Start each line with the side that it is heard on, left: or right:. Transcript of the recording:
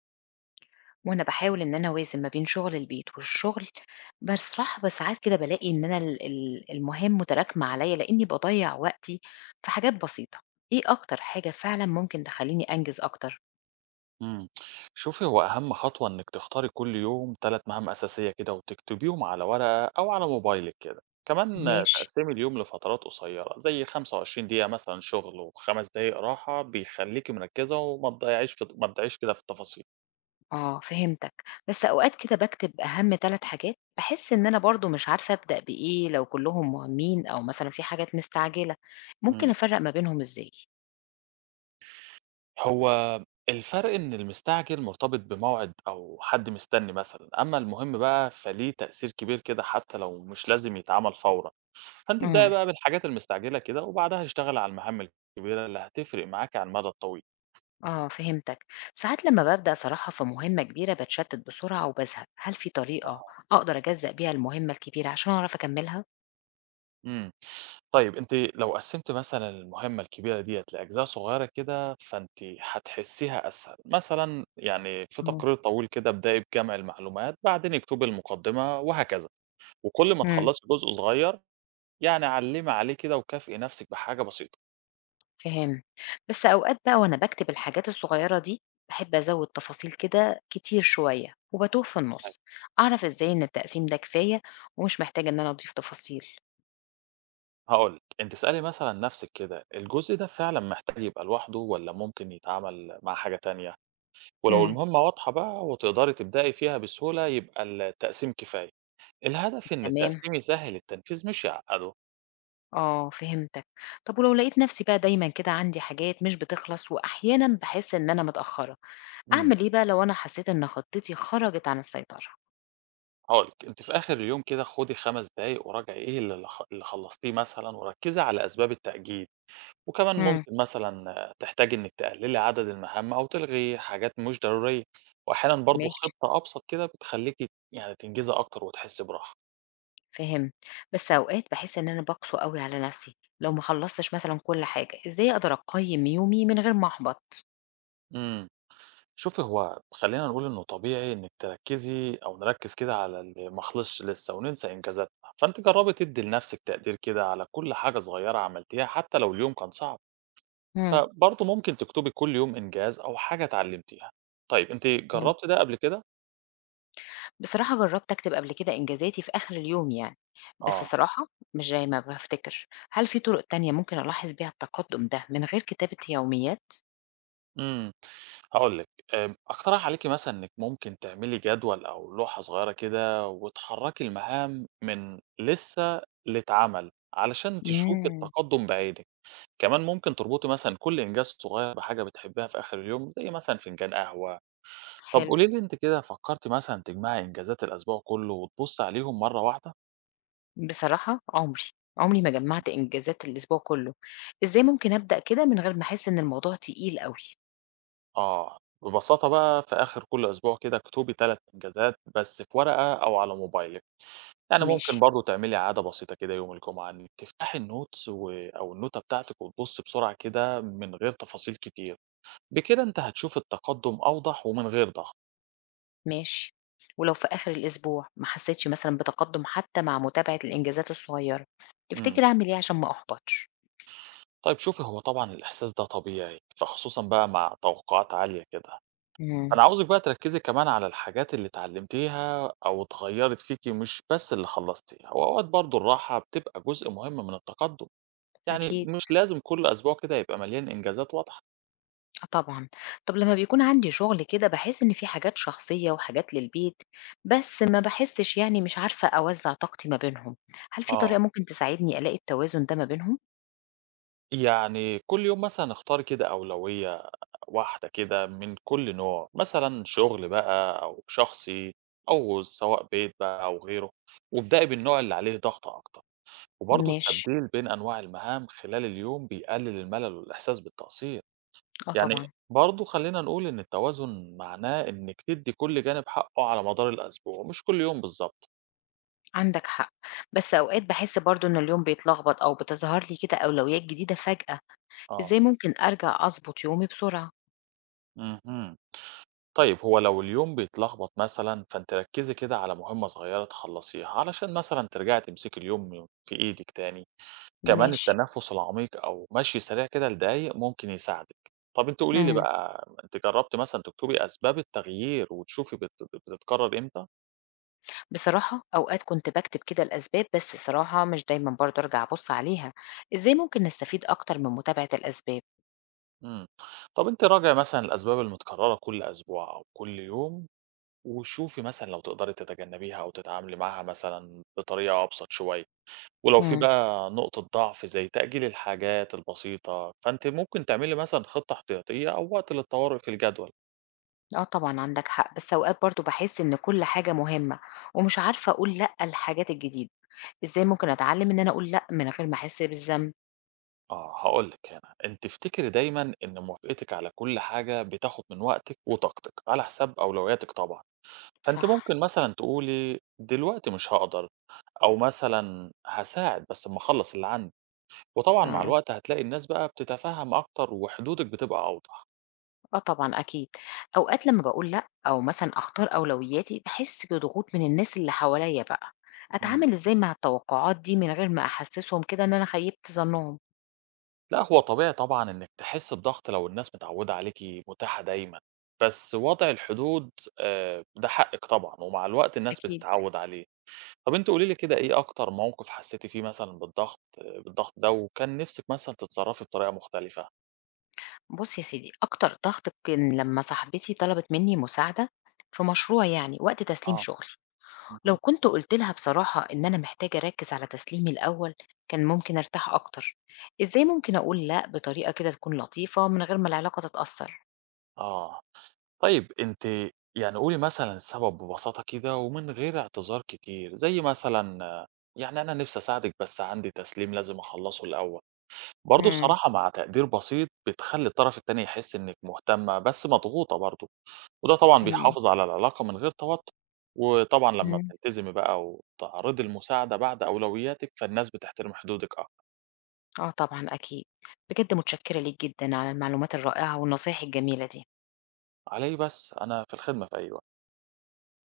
left: وأنا باحاول إن أنا أوازن ما بين شغل البيت والشغل، بصراحة بساعات كده بالاقي إن أنا ال المهام متراكمة عليّا، لإني باضيّع وقتي في حاجات بسيطة. إيه أكتر حاجة فعلًا ممكن تخلّيني أنجز أكتر؟
right: إمم. شوفي هو أهم خطوة إنِّك تختاري كل يوم 3 مهام أساسية كده وتكتبيهم على ورقة أو على موبايلِك كده. كمان
left: ماشي.
right: تقسّمي اليوم لفترات قصيّرة، زي 25 دقيقة مثلًا شُغل و5 دقايق راحة، بيخلّيكِ مركّزة وما تضيّعيش في ما تضيعيش كده في التفاصيل.
left: آه، فهمتك. بس أوقات كده باكتب أهم 3 حاجات، باحس إن أنا برضه مش عارفة أبدأ بإيه لو كلّهم مهمين أو مثلًا في حاجات مستعجلة. ممكن
right: إمم.
left: أفرّق ما بينهم إزاي؟
right: هو الفرق إن المستعجل مرتبط بموعد أو حد مستنّي مثلًا، أمّا المهم بقى فليه تأثير كبير كده حتّى لو مش لازم يتعمل فورًا. فأنتِ ابدئي
left: إمم.
right: بقى بالحاجات المستعجلة كده، وبعدها اشتغلي على المهام الكبيرة اللي هتفرق معاكِ على المدى الطويل.
left: آه فهمتك. ساعات لما ببدأ صراحة في مهمة كبيرة بتشتت بسرعة وبزهق، هل في طريقة
right: أها.
left: أقدر أجزأ بيها المهمة الكبيرة عشان أعرف أكملها؟
right: إمم. طيب أنتِ لو قسّمتِ مثلًا المهمة الكبيرة ديّة لأجزاء صغيرة كده، فأنتِ هتحسّيها أسهل. مثلًا يعني في
left: اه.
right: تقرير طويل كده ابدئي بجمع المعلومات، بعدين اكتبي المقدمة وهكذا. وكل ما
left: امم.
right: تخلّصي جزء صغير، يعني علّمي عليه كده وكافئي نفسِك بحاجة بسيطة.
left: فهم. بس أوقات بقى وأنا بكتب الحاجات الصغيرة دي بحب أزود تفاصيل كده كتير شوية وبتوه في
right: يعني
left: النص. أعرف إزاي إن التقسيم ده كفاية ومش محتاجة إن أنا أضيف تفاصيل.
right: هاقول لِك، أنتِ اسألي مثلًا نفسِك كده، الجزء ده فعلًا محتاج يبقى لوحده والّا ممكن يتعمل مع حاجة تانية؟ ولو
left: مم.
right: المهمة واضحة بقى وتقدري تبدأي فيها بسهولة يبقى التقسيم كفاية. الهدف إن
left: تمام.
right: التقسيم يسهل التنفيذ مش يعقده.
left: اه فهمتك. طب ولو لقيت نفسي بقى دايما كده عندي حاجات مش بتخلص وأحيانا بحس إن أنا متأخرة،
right: امم.
left: أعمل إيه بقى لو أنا حسيت إن خطتي خرجت عن السيطرة؟
right: هقولك أنت في آخر اليوم كده خدي خمس دقايق وراجعي إيه اللي خ- اللي خلصتيه مثلا وركزي على أسباب التأجيل. وكمان
left: إمم.
right: ممكن مثلا تحتاجي إنك تقللي عدد المهام أو تلغي حاجات مش ضرورية. وأحيانا برضو
left: ماشي،
right: خطة أبسط كده بتخليكي يعني تنجزي أكتر وتحسي براحة.
left: فهمت، بس أوقات باحس إن أنا باقسو أوي على نفسي لو ما خلصتش مثلًا كل حاجة، إزاي أقدر أقيم يومي من غير ما أحبط؟
right: إمم. شوفي هو خلّينا نقول إنه طبيعي إنِّك تركّزي أو نركّز كده على اللي ما خلصش لسّه وننسى إنجازاتنا، فأنتِ جرّبي تدّي لنفسِك تقدير كده على كل حاجة صغيّرة عملتيها حتى لو اليوم كان صعب،
left: إمم.
right: فبرضه ممكن تكتبي كل يوم إنجاز أو حاجة اتعلمتيها. طيب أنتِ
left: إمم.
right: جرّبتِ ده قبل كده؟
left: بصراحة جربت أكتب قبل كده إنجازاتي في آخر اليوم يعني، بس
right: آه.
left: صراحة مش زي ما بافتكر، هل في طرق تانية ممكن ألاحظ بيها التقدم ده من غير كتابة يوميات؟
right: إمم. هاقول لِك، أقترح عليكِ مثلًا إنِّك ممكن تعملي جدول أو لوحة صغيّرة كده وتحرّكي المهام من لسّه لاتعمل علشان تشوفي
left: إمم.
right: التقدُّم بعينِك. كمان ممكن تربطي مثلًا كل إنجاز صغير بحاجة بتحبيها في آخر اليوم، زي مثلًا فنجان قهوة. طب
left: حلو.
right: قولي لي أنتِ كده فكرتِ مثلًا تجمعي إنجازات الأسبوع كله وتبُصّي عليهم مرة واحدة؟
left: بصراحة عمري ما جمّعت إنجازات الأسبوع كلّه، إزاي ممكن أبدأ كده من غير ما أحس إن الموضوع تقيل أوي؟
right: آه، ببساطة بقى في آخر كل أسبوع كده اكتبي 3 إنجازات بس في ورقة أو على موبايلِك. يعني
left: ماشي.
right: ممكن برضه تعملي عادة بسيطة كده يوم الجمعة إنِّك تفتحي الnotes و أو النوتة بتاعتِك وتبُصّي بسرعة كده من غير تفاصيل كتير. بكده أنتِ هتشوفي التقدُّم أوضح ومن غير ضغط.
left: ماشي، ولو في آخر الأسبوع ما حسيتش مثلًا بتقدُّم حتى مع متابعة الإنجازات الصغيّرة،
right: إمم.
left: تفتكر أعمل إيه عشان ما أحبطش؟
right: طيب شوفي هو طبعًا الإحساس ده طبيعي، فخصوصًا بقى مع توقعات عالية كده.
left: إمم.
right: أنا عاوزِك بقى تركّزي كمان على الحاجات اللي اتعلمتيها أو اتغيّرت فيكِ مش بس اللي خلّصتيه، هو أوقات برضه الراحة بتبقى جزء مهم من التقدُّم، يعني
left: أكيد،
right: مش لازم كل أسبوع كده يبقى مليان إنجازات واضحة.
left: آه طبعًا. طَب لمّا بيكون عندي شغل كده باحس إن في حاجات شخصية وحاجات للبيت، بس ما باحسش يعني مش عارفة أوزّع طاقتي ما بينهم، هل في
right: آه،
left: طريقة ممكن تساعدني ألاقي التوازن ده ما بينهم؟
right: يعني كل يوم مثلًا اختاري كده أولوية واحدة كده من كل نوع، مثلًا شغل بقى أو شخصي أو سواء بيت بقى أو غيره، وابدئي بالنوع اللي عليه ضغط أكتر. وبرضه
left: ماشي،
right: التبديل بين أنواع المهام خلال اليوم بيقلل الملل والإحساس بالتقصير.
left: آه
right: يعني
left: طبعًا.
right: برضه خلينا نقول إن التوازن معناه إنك تدي كل جانب حقه على مدار الأسبوع مش كل يوم بالظبط.
left: عندك حق، بس أوقات باحس برضه إن اليوم بيتلخبط أو بتظهر لي كده أولويات جديدة فجأة،
right: آه
left: إزاي ممكن أرجع أضبط يومي بسرعة؟
right: مهم. طيب هو لو اليوم بيتلخبط مثلا فأنت ركزي كده على مهمة صغيرة تخلصيها علشان مثلا ترجعي تمسكي اليوم في إيدك تاني. كمان
left: ماشي.
right: التنفس العميق أو مشي سريع كده لدقايق ممكن يساعدِك. طب أنتِ قولي لي
left: إمم،
right: بقى، أنتِ جرّبتِ مثلًا تكتبي أسباب التغيير وتشوفي بتتكرر إمتى؟
left: بصراحة أوقات كنت باكتب كده الأسباب بس الصراحة مش دايمًا برضه أرجع أبُص عليها، إزاي ممكن نستفيد أكتر من متابعة الأسباب؟
right: إمم. طب أنتِ راجعي مثلًا الأسباب المتكررة كل أسبوع أو كل يوم وشوفي مثلًا لو تقدري تتجنبيها أو تتعاملي معاها مثلًا بطريقة أبسط شوية. ولو في
left: إمم،
right: بقى نقطة ضعف زي تأجيل الحاجات البسيطة، فأنتِ ممكن تعملي مثلًا خطة احتياطية أو وقت للطوارئ في الجدول.
left: آه طبعًا عندك حق، بس أوقات برضه باحس إن كل حاجة مهمة ومش عارفة أقول لأ للحاجات الجديدة، إزاي ممكن أتعلم إن أنا أقول لأ من غير ما أحس بالذنب؟
right: آه هاقول لِك هنا، أنتِ افتكري دايمًا إن موافقتِك على كل حاجة بتاخد من وقتِك وطاقتِك، على حساب أولوياتِك طبعًا، فأنتِ
left: صح.
right: ممكن مثلًا تقولي دلوقتي مش هاقدر، أو مثلًا هاساعد بس أمّا أخلّص اللي عندي، وطبعًا مع
left: آه.
right: الوقت هتلاقي الناس بقى بتتفهم أكتر وحدودِك بتبقى أوضح.
left: آه طبعًا أكيد، أوقات لمّا باقول لأ أو مثلًا أختار أولوياتي، باحس بضغوط من الناس اللي حواليّا بقى،
right: إمم،
left: أتعامل إزاي مع التوقعات دي من غير ما أحسسهم كده إن أنا خيبت ظنهم؟
right: لأ هو طبيعي طبعًا إنِك تحسّي بضغط لو الناس متعودة عليكِ متاحة دايمًا، بس وضع الحدود ده حقِك طبعًا، ومع الوقت الناس
left: أكيد.
right: بتتعود عليه. طب أنتِ قولي لي كده إيه أكتر موقف حسّيتِ فيه مثلًا بالضغط ده، وكان نِفْسِك مثلًا تتصرّفي بطريقة مختلفة؟
left: بُص يا سيدي، أكتر ضغط كان لمّا صاحبتي طلبت مني مساعدة في مشروع يعني وقت تسليم
right: آه،
left: شغلي، لو
right: اهم.
left: كنت قُلت لها بصراحة إن أنا محتاجة أركّز على تسليمي الأول، كان ممكن أرتاح أكتر. إزاي ممكن أقول لأ بطريقة كده تكون لطيفة من غير ما العلاقة تتأثر؟
right: آه، طيب أنتِ يعني قولي مثلًا السبب ببساطة كده ومن غير اعتذار كتير، زي مثلًا آه، يعني أنا نِفْسي أساعدِك بس عندي تسليم لازم أخلّصه الأول، برضه
left: إمم،
right: الصراحة مع تقدير بسيط بتخلّي الطرف التاني يحس إنِّك مهتمة بس مضغوطة برضه. وده طبعًا
left: تمام،
right: بيحافظ على العلاقة من غير توتُّر، وطبعًا لمّا
left: إمم.
right: بتلتزمي بقى وتعرضي المساعدة بعد أولوياتِك، فالناس بتحترم حدودِك أكتر،
left: آه طبعًا أكيد. بجد متشكرة ليك جدًا على المعلومات الرائعة والنصايح الجميلة دي.
right: على إيه بس، أنا في الخدمة في أي وقت.